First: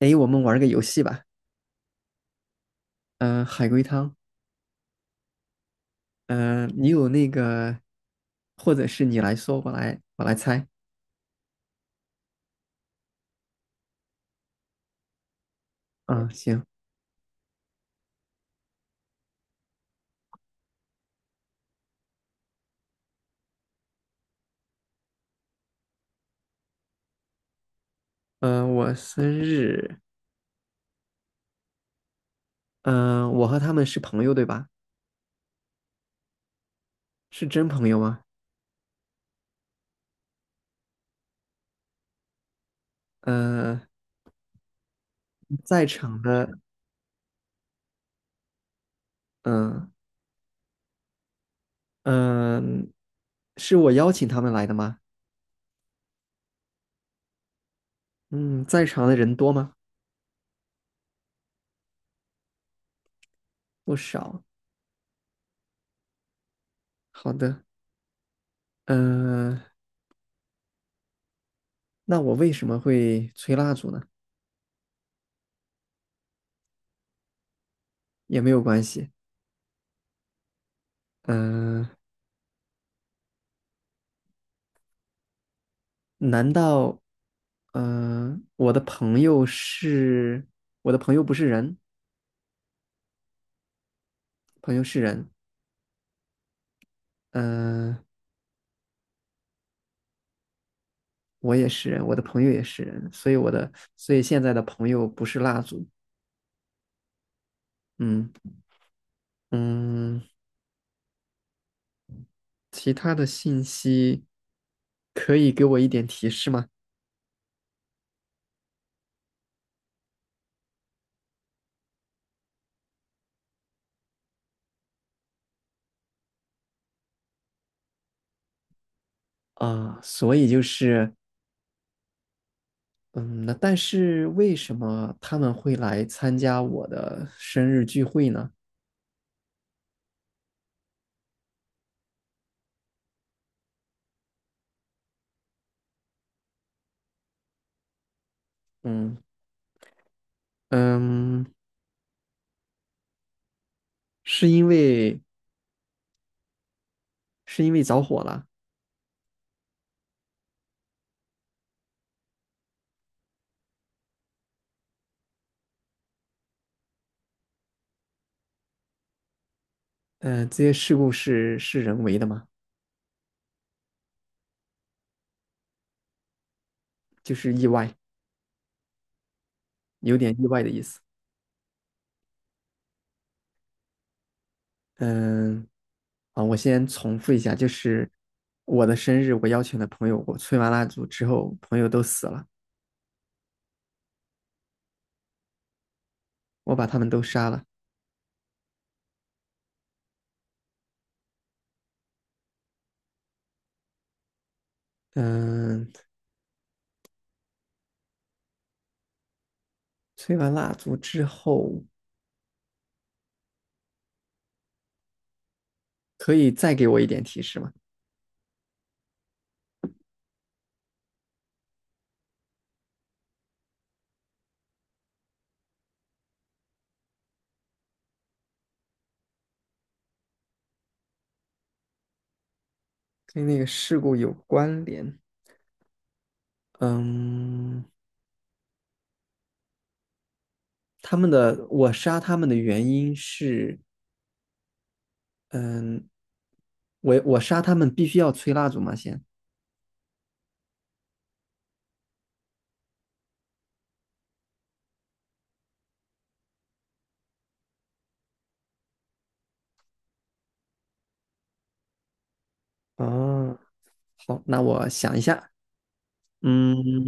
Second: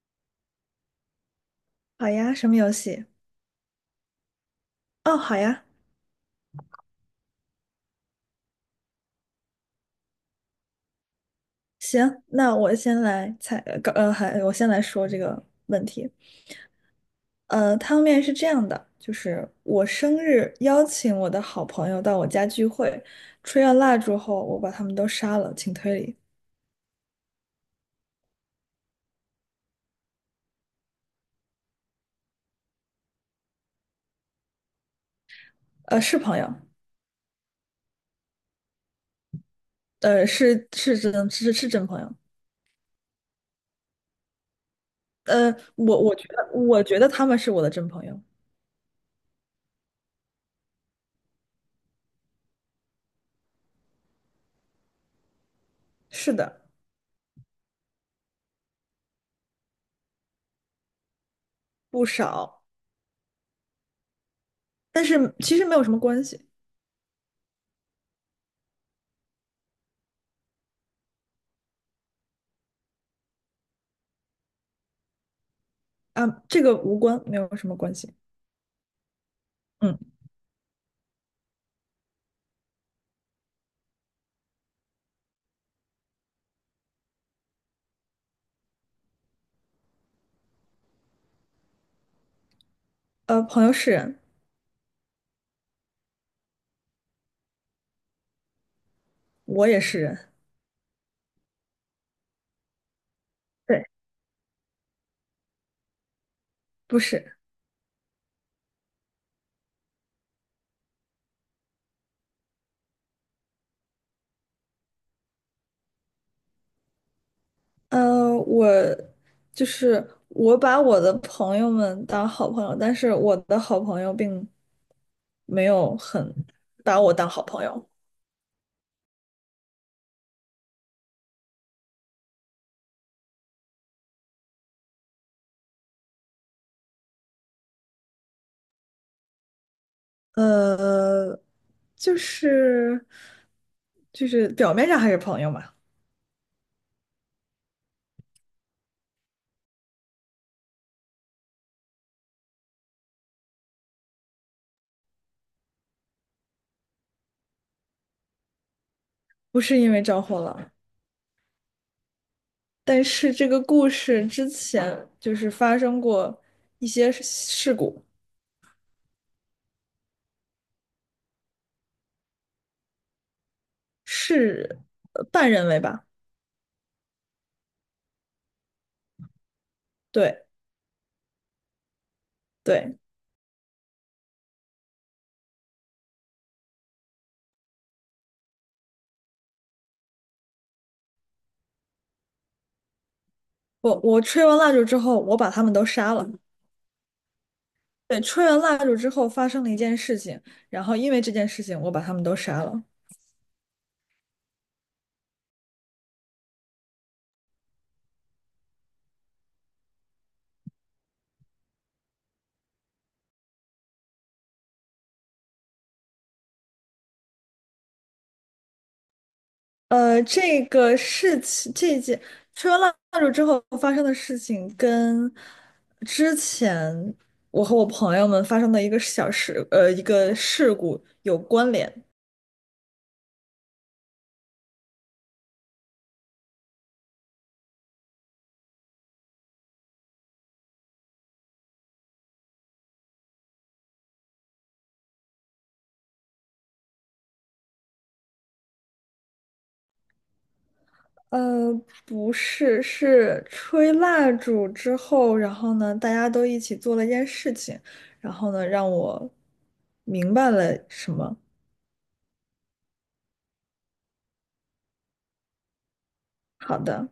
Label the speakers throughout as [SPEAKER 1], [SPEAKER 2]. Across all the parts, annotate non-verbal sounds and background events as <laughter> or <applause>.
[SPEAKER 1] 哎，我们玩个游戏吧。
[SPEAKER 2] 好呀，什么游戏？
[SPEAKER 1] 嗯、海龟汤。
[SPEAKER 2] 哦，好呀，
[SPEAKER 1] 嗯、你有那个，或者是你来说，我来猜。
[SPEAKER 2] 行，那我先来猜，还我先来说这个问题。
[SPEAKER 1] 嗯，行。
[SPEAKER 2] 汤面是这样的，就是我生日邀请我的好朋友到我家聚会，吹完蜡烛后，我把他们都杀了，请推理。
[SPEAKER 1] 嗯、我生日。嗯、我和他们是朋友，对吧？
[SPEAKER 2] 是朋友。
[SPEAKER 1] 是真朋友吗？
[SPEAKER 2] 是是真是是真朋友。
[SPEAKER 1] 嗯、
[SPEAKER 2] 呃，
[SPEAKER 1] 在
[SPEAKER 2] 我我
[SPEAKER 1] 场
[SPEAKER 2] 觉
[SPEAKER 1] 的，
[SPEAKER 2] 得我觉得他们是我的真朋友。
[SPEAKER 1] 嗯、嗯、是我邀请他们来的吗？
[SPEAKER 2] 是的，
[SPEAKER 1] 嗯，在场的人多吗？
[SPEAKER 2] 不少，
[SPEAKER 1] 不少。
[SPEAKER 2] 但是其实没有什么关系。
[SPEAKER 1] 好的。嗯、那我为什么会吹蜡烛呢？
[SPEAKER 2] 啊，这个无关，没有什么关系。
[SPEAKER 1] 也没有关系。
[SPEAKER 2] 嗯。
[SPEAKER 1] 嗯、难道，嗯、我的朋友是我的朋友不是人，
[SPEAKER 2] 朋友是人。
[SPEAKER 1] 朋友是人。嗯、
[SPEAKER 2] 我也是人，
[SPEAKER 1] 我也是人，我的朋友也是人，所以我的，
[SPEAKER 2] 对，
[SPEAKER 1] 所以现在的朋友不是蜡烛。
[SPEAKER 2] 不是，
[SPEAKER 1] 嗯嗯，其他的信息可以给我一点提示吗？
[SPEAKER 2] 呃，我就是我把我的朋友们当好朋友，但是我的好朋友并没有很把我当好朋友。
[SPEAKER 1] 啊，所以就是，嗯，那但是为什么他们会来参加我的生日聚会呢？
[SPEAKER 2] 呃，就是就是表面上还是朋友嘛。
[SPEAKER 1] 嗯嗯，是因为是因为着火了。
[SPEAKER 2] 不是因为着火了，但是这个故事之前就是发生过一些事故，
[SPEAKER 1] 嗯，这些事故是人为的吗？
[SPEAKER 2] 是半人为吧？
[SPEAKER 1] 就是意外，有点
[SPEAKER 2] 对
[SPEAKER 1] 意外的意思。
[SPEAKER 2] 对。
[SPEAKER 1] 嗯，啊，我先重复一下，就是我的生日，我邀请的朋友，我吹完蜡烛之后，朋友都死了，
[SPEAKER 2] 我吹完蜡烛之后，我把他们都杀了。
[SPEAKER 1] 我把他们都杀了。
[SPEAKER 2] 对，吹完蜡烛之后发生了一件事情，然后因为这件事情，我把他们都杀了。
[SPEAKER 1] 嗯，吹完蜡烛之后，可以再给我一点提示吗？
[SPEAKER 2] 这个事情，这件吹完蜡烛之后发生的事情，跟之前我和我朋友们发生的一个小事，一个事故有关联。
[SPEAKER 1] 跟那个事故有关联。嗯，他们的，我杀他们的原因是，嗯，我杀他们必须要吹蜡烛吗？先。
[SPEAKER 2] 呃，不是，是吹蜡烛之后，然后呢，大家都一起做了一件事情，然后呢，让我明白了什么。
[SPEAKER 1] 哦，好，那我想一下。
[SPEAKER 2] 好
[SPEAKER 1] 嗯，
[SPEAKER 2] 的，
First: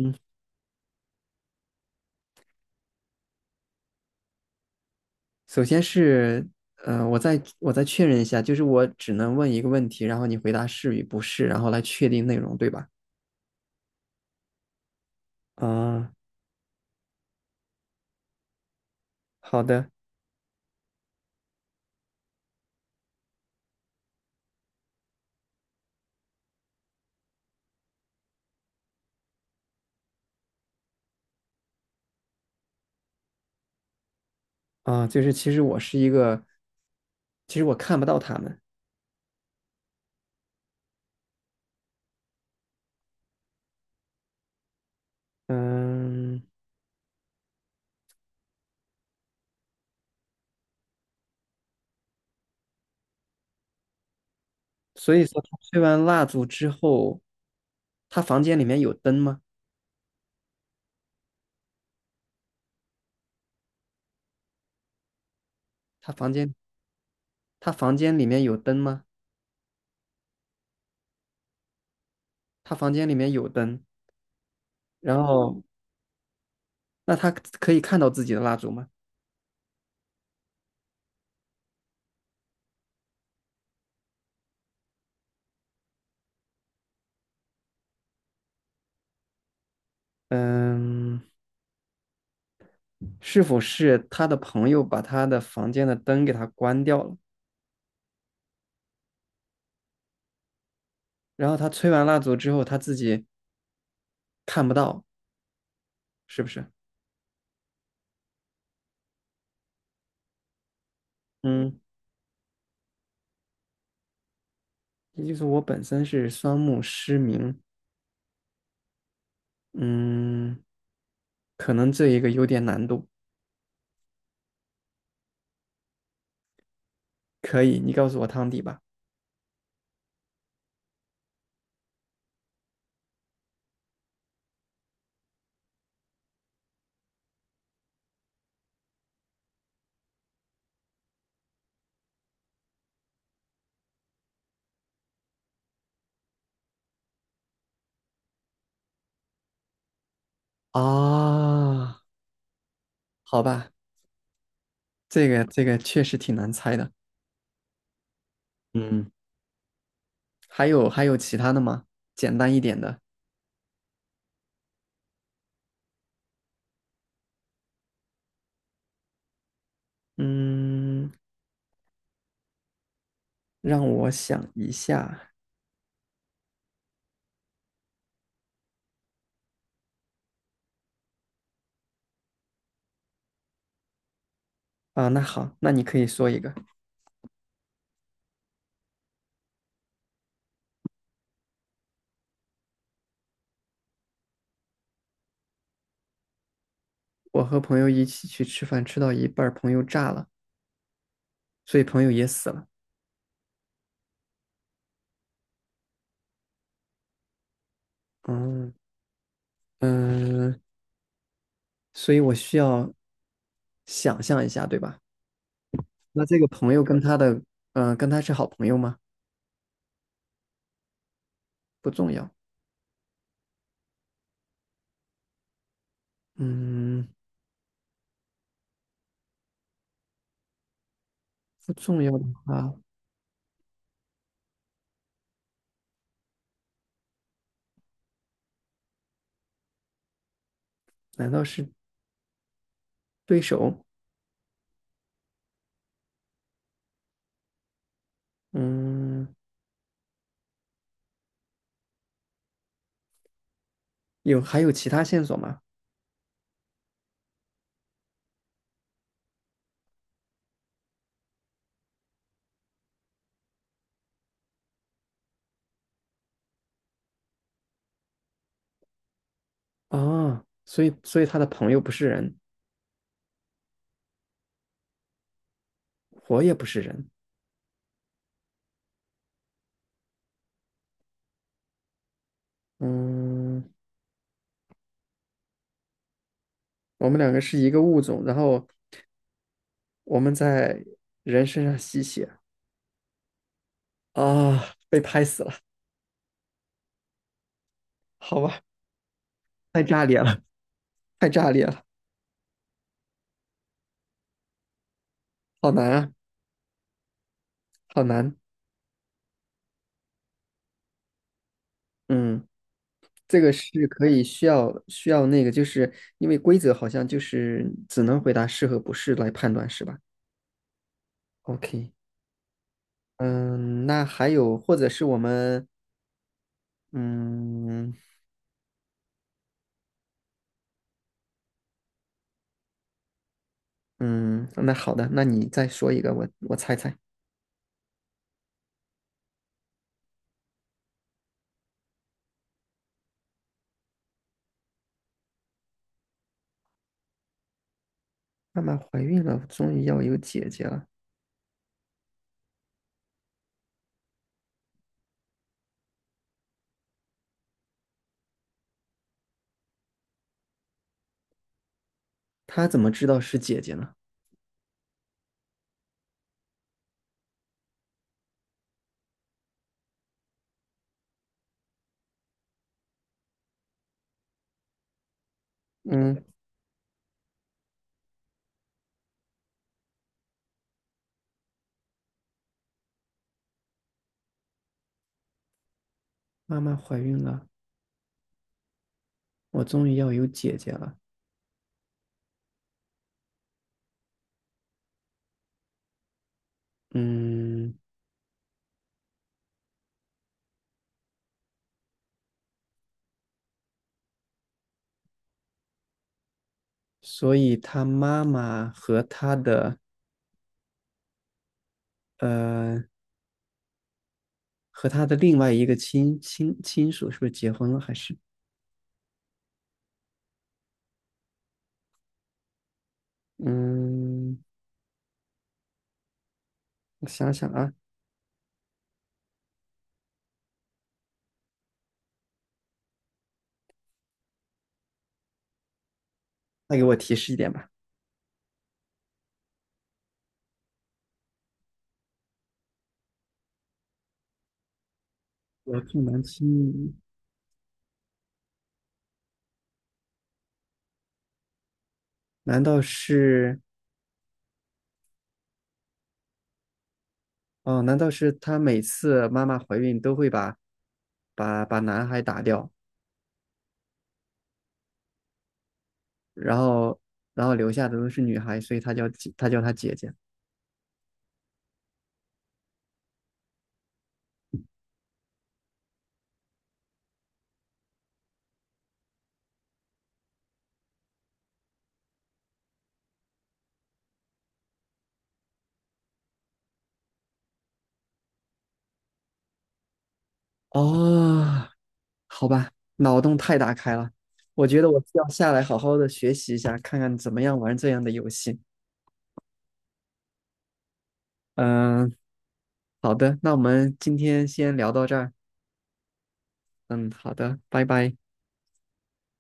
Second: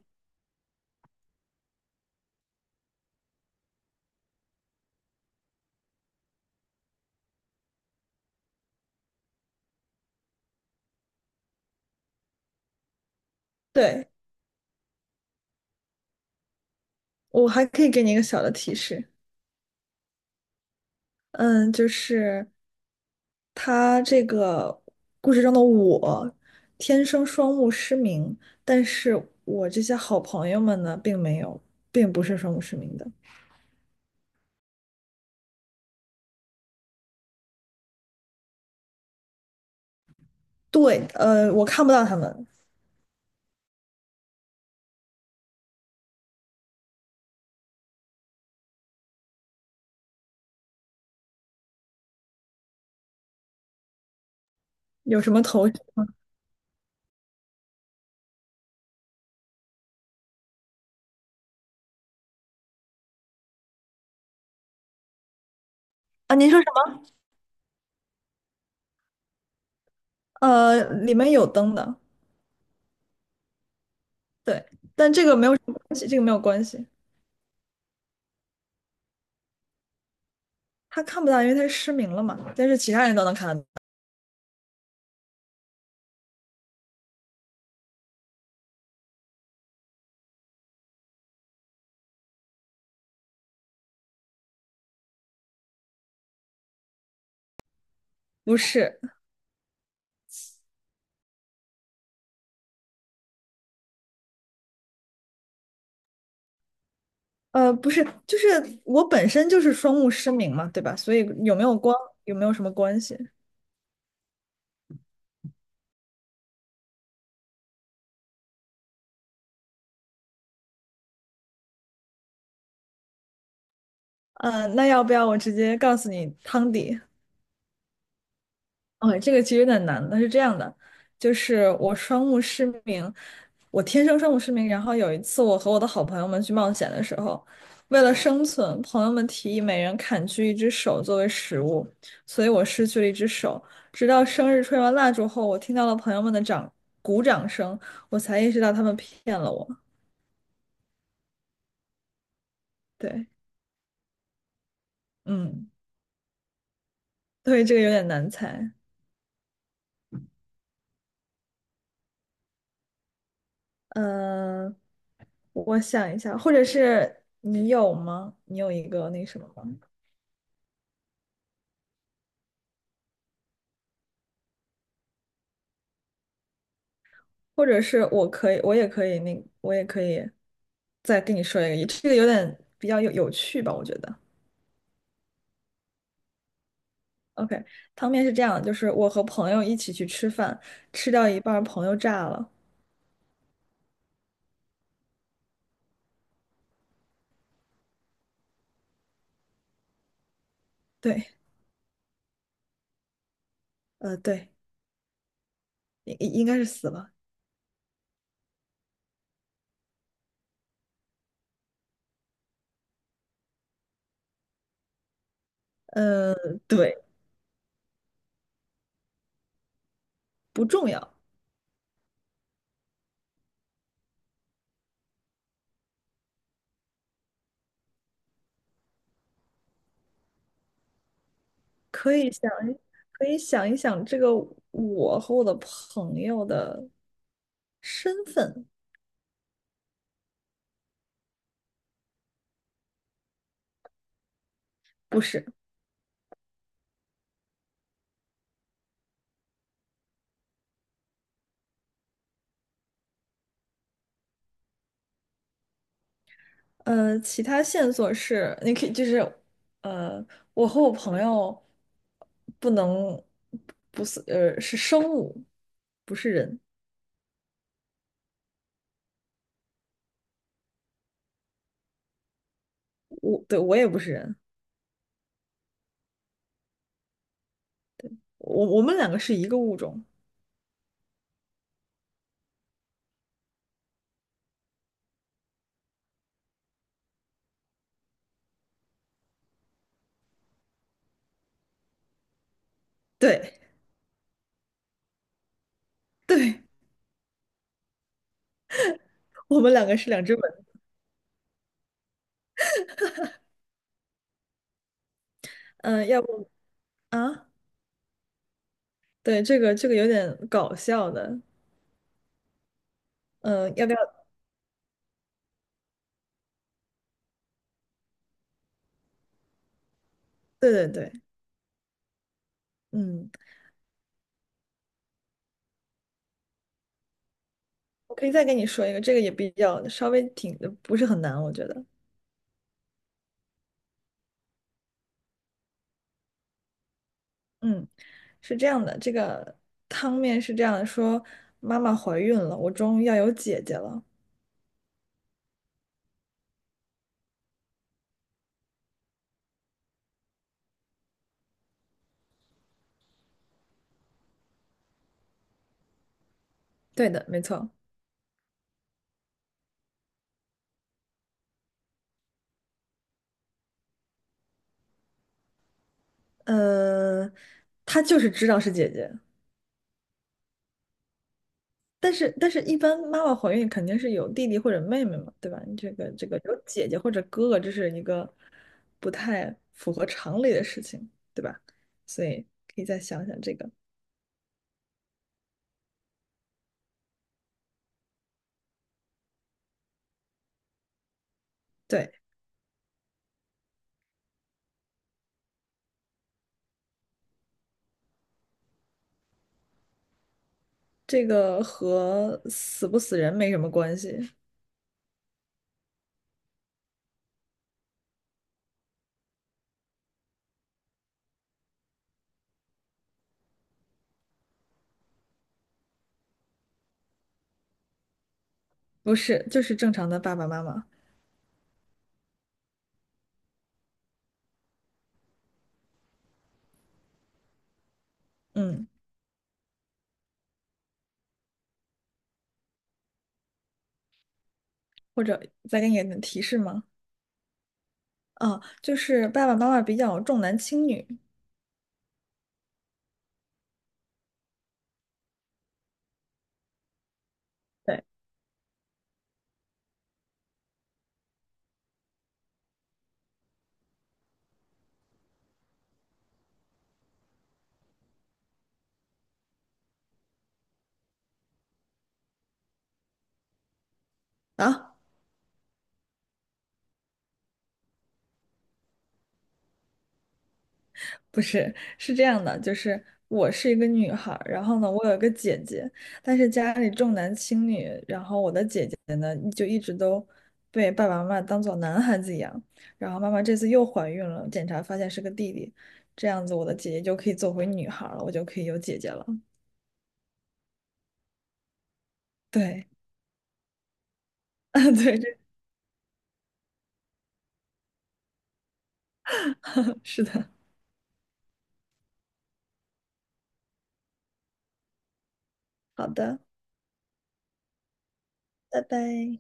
[SPEAKER 1] 首先是，嗯，我再确认一下，就是我只能问一个问题，然后你回答是与不是，然后来确定内容，对吧？
[SPEAKER 2] 对，
[SPEAKER 1] 啊，
[SPEAKER 2] 我还可以给你一个小的提示，
[SPEAKER 1] 好的。
[SPEAKER 2] 嗯，就是他这个故事中的我，天生双目失明，但是我这些好朋友们呢，并没有，并不是双目失明的。
[SPEAKER 1] 啊，就是其实我是一个，其实我看不到他们。
[SPEAKER 2] 对，我看不到他们
[SPEAKER 1] 嗯，所
[SPEAKER 2] 有
[SPEAKER 1] 以
[SPEAKER 2] 什
[SPEAKER 1] 说
[SPEAKER 2] 么
[SPEAKER 1] 他
[SPEAKER 2] 头绪
[SPEAKER 1] 吹完蜡烛之后，他房间里面有灯吗？他房
[SPEAKER 2] 啊？您
[SPEAKER 1] 间
[SPEAKER 2] 说。
[SPEAKER 1] 他房间里面有灯吗？
[SPEAKER 2] 里面有灯的。
[SPEAKER 1] 他房间里面有灯。
[SPEAKER 2] 对，但
[SPEAKER 1] 然
[SPEAKER 2] 这个没有什
[SPEAKER 1] 后
[SPEAKER 2] 么关系，这个没有关系。
[SPEAKER 1] 那他可以看到自己的蜡烛吗？
[SPEAKER 2] 他看不到，因为他失明了嘛，但是其他人都能看得到。
[SPEAKER 1] 嗯。是否是他的朋友把他的房间的灯给他关掉了，
[SPEAKER 2] 不是，
[SPEAKER 1] 然后他吹完蜡烛之后他自己看不到，是不是？
[SPEAKER 2] 不是，就是我本身就是双目失明嘛，对吧？所以有没有
[SPEAKER 1] 嗯，
[SPEAKER 2] 光，有没有什么关系？
[SPEAKER 1] 也就是我本身是双目失明。嗯，可能这一个有点难度。
[SPEAKER 2] 那要不要我直接告诉你汤底？
[SPEAKER 1] 可以，你告诉我汤底吧。
[SPEAKER 2] 哦，这个其实有点难的，是这样的，就是我双目失明，我天生双目失明。然后有一次，我和我的好朋友们去冒险的时候，为了生存，朋友们提议每人砍去一只手作为食物，所以我失去了一只手。直到生日吹完蜡烛后，我听到了朋友们的鼓掌声，我才意识到他们骗了我。
[SPEAKER 1] 啊，
[SPEAKER 2] 对，
[SPEAKER 1] 好吧，这个这
[SPEAKER 2] 嗯，
[SPEAKER 1] 个确实挺难猜的。
[SPEAKER 2] 对，这个有点难猜。
[SPEAKER 1] 嗯，还有其他的吗？简单一点的。
[SPEAKER 2] 嗯，我想一下，或者是你有吗？你有一个那什么吗？
[SPEAKER 1] 嗯，让我想一下
[SPEAKER 2] 或者是我可以，我也可以，那我也可以再跟你说一个，这个有点比较有趣吧，我觉得。
[SPEAKER 1] 啊。那好，那你可以说一个。
[SPEAKER 2] OK，汤面是这样，就是我和朋友一起去吃饭，吃掉一半儿朋友炸了。
[SPEAKER 1] 我和朋友一起去吃饭，吃到一半儿，朋友炸了，
[SPEAKER 2] 对，
[SPEAKER 1] 所以朋友也死了。
[SPEAKER 2] 对，应该是死了。
[SPEAKER 1] 嗯嗯、呃所以我需要想象一下，对吧？那
[SPEAKER 2] 呃，
[SPEAKER 1] 这个朋友
[SPEAKER 2] 对，
[SPEAKER 1] 跟他的，嗯，跟他是好朋友吗？
[SPEAKER 2] 不重要，
[SPEAKER 1] 不重要。嗯，不重
[SPEAKER 2] 可
[SPEAKER 1] 要的
[SPEAKER 2] 以想
[SPEAKER 1] 话，
[SPEAKER 2] 一，可以想一想这个我和我的朋友的身份。
[SPEAKER 1] 难道是对手？
[SPEAKER 2] 不是。
[SPEAKER 1] 嗯，有还有其他线索吗？
[SPEAKER 2] 其他线索是，你可以就是，呃，我和我朋友不能不是是生物，不是人。
[SPEAKER 1] 啊，所以他的朋友不是人，
[SPEAKER 2] 我，对，我也不是人，
[SPEAKER 1] 我也不是人。
[SPEAKER 2] 我们两个是一个物种。
[SPEAKER 1] 嗯，我们两个是一个物种，然后我们在人身上吸血。
[SPEAKER 2] 对
[SPEAKER 1] 啊，被拍死了，
[SPEAKER 2] <laughs> 对，
[SPEAKER 1] 好吧，
[SPEAKER 2] 我们
[SPEAKER 1] 太
[SPEAKER 2] 两个
[SPEAKER 1] 炸
[SPEAKER 2] 是
[SPEAKER 1] 裂
[SPEAKER 2] 两只
[SPEAKER 1] 了，
[SPEAKER 2] 本。
[SPEAKER 1] 太炸裂了，好难
[SPEAKER 2] 嗯，
[SPEAKER 1] 啊，
[SPEAKER 2] 要不啊？
[SPEAKER 1] 好难。
[SPEAKER 2] 对，这个有点搞笑的。
[SPEAKER 1] 嗯，这个
[SPEAKER 2] 嗯，要
[SPEAKER 1] 是
[SPEAKER 2] 不要？
[SPEAKER 1] 可以需要那个，就是因为规则好像就是只能回答是和不是来判断，是吧
[SPEAKER 2] 对对对，
[SPEAKER 1] ？OK，
[SPEAKER 2] 嗯，
[SPEAKER 1] 嗯，那还有或者是我们，嗯
[SPEAKER 2] 我可以再跟你说一个，这个也比较稍微挺不是很难，我觉得。
[SPEAKER 1] 嗯，那好的，那你再说一个，我我猜猜，
[SPEAKER 2] 嗯。是这样的，这个汤面是这样的说妈妈怀孕了，我终于要有姐姐了。
[SPEAKER 1] 妈妈怀孕了，终于要有姐姐了，
[SPEAKER 2] 对的，没错。
[SPEAKER 1] 她怎么知道是姐姐呢？
[SPEAKER 2] 呃，她就是知道是姐姐，但是一般妈妈怀孕肯定是有弟弟或者妹妹嘛，对吧？你这个
[SPEAKER 1] 嗯，
[SPEAKER 2] 这个有姐姐或者哥哥，这是一个不太符合常理的事情，对吧？所以可以再想想这个。
[SPEAKER 1] 妈妈怀孕了，我终于要有姐姐了。
[SPEAKER 2] 对，
[SPEAKER 1] 嗯，
[SPEAKER 2] 这个和死不死人没什么关系，
[SPEAKER 1] 所以他妈妈和他的呃和他的另外一个亲属是不是结婚了？还是
[SPEAKER 2] 不是，就是正常的爸爸妈妈。
[SPEAKER 1] 嗯，我想想啊，
[SPEAKER 2] 嗯。或者再给你点提示
[SPEAKER 1] 再
[SPEAKER 2] 吗？
[SPEAKER 1] 给我提示一点吧。
[SPEAKER 2] 啊，就是爸爸妈妈比较重男轻女。
[SPEAKER 1] 我重男轻女，
[SPEAKER 2] 对
[SPEAKER 1] 难道是哦？难道是他每次妈妈怀孕都会把把男孩打掉，
[SPEAKER 2] 啊，
[SPEAKER 1] 然后然后留下的都是女孩，所以他叫姐她叫他姐姐
[SPEAKER 2] 不是，是这样的，就是我是一个女孩儿，然后呢，我有一个姐姐，但是家里重男轻女，然后我的姐姐呢，就一直都被爸爸妈妈当做男孩子养，然后妈妈这次又怀孕了，检查发现是个弟弟，这样子我的姐姐就可以做回女孩儿了，我就可以有姐姐了。
[SPEAKER 1] 哦。好吧，
[SPEAKER 2] 对，
[SPEAKER 1] 脑洞太大开了，我觉得
[SPEAKER 2] <laughs>
[SPEAKER 1] 我
[SPEAKER 2] 对，
[SPEAKER 1] 需要
[SPEAKER 2] 这
[SPEAKER 1] 下来好好的学习一下，看看怎么样玩这样的游戏。
[SPEAKER 2] <laughs> 是的，
[SPEAKER 1] 嗯，好的，那我们今天先聊到这儿。
[SPEAKER 2] 好的，
[SPEAKER 1] 嗯，好的，拜拜。
[SPEAKER 2] 拜拜。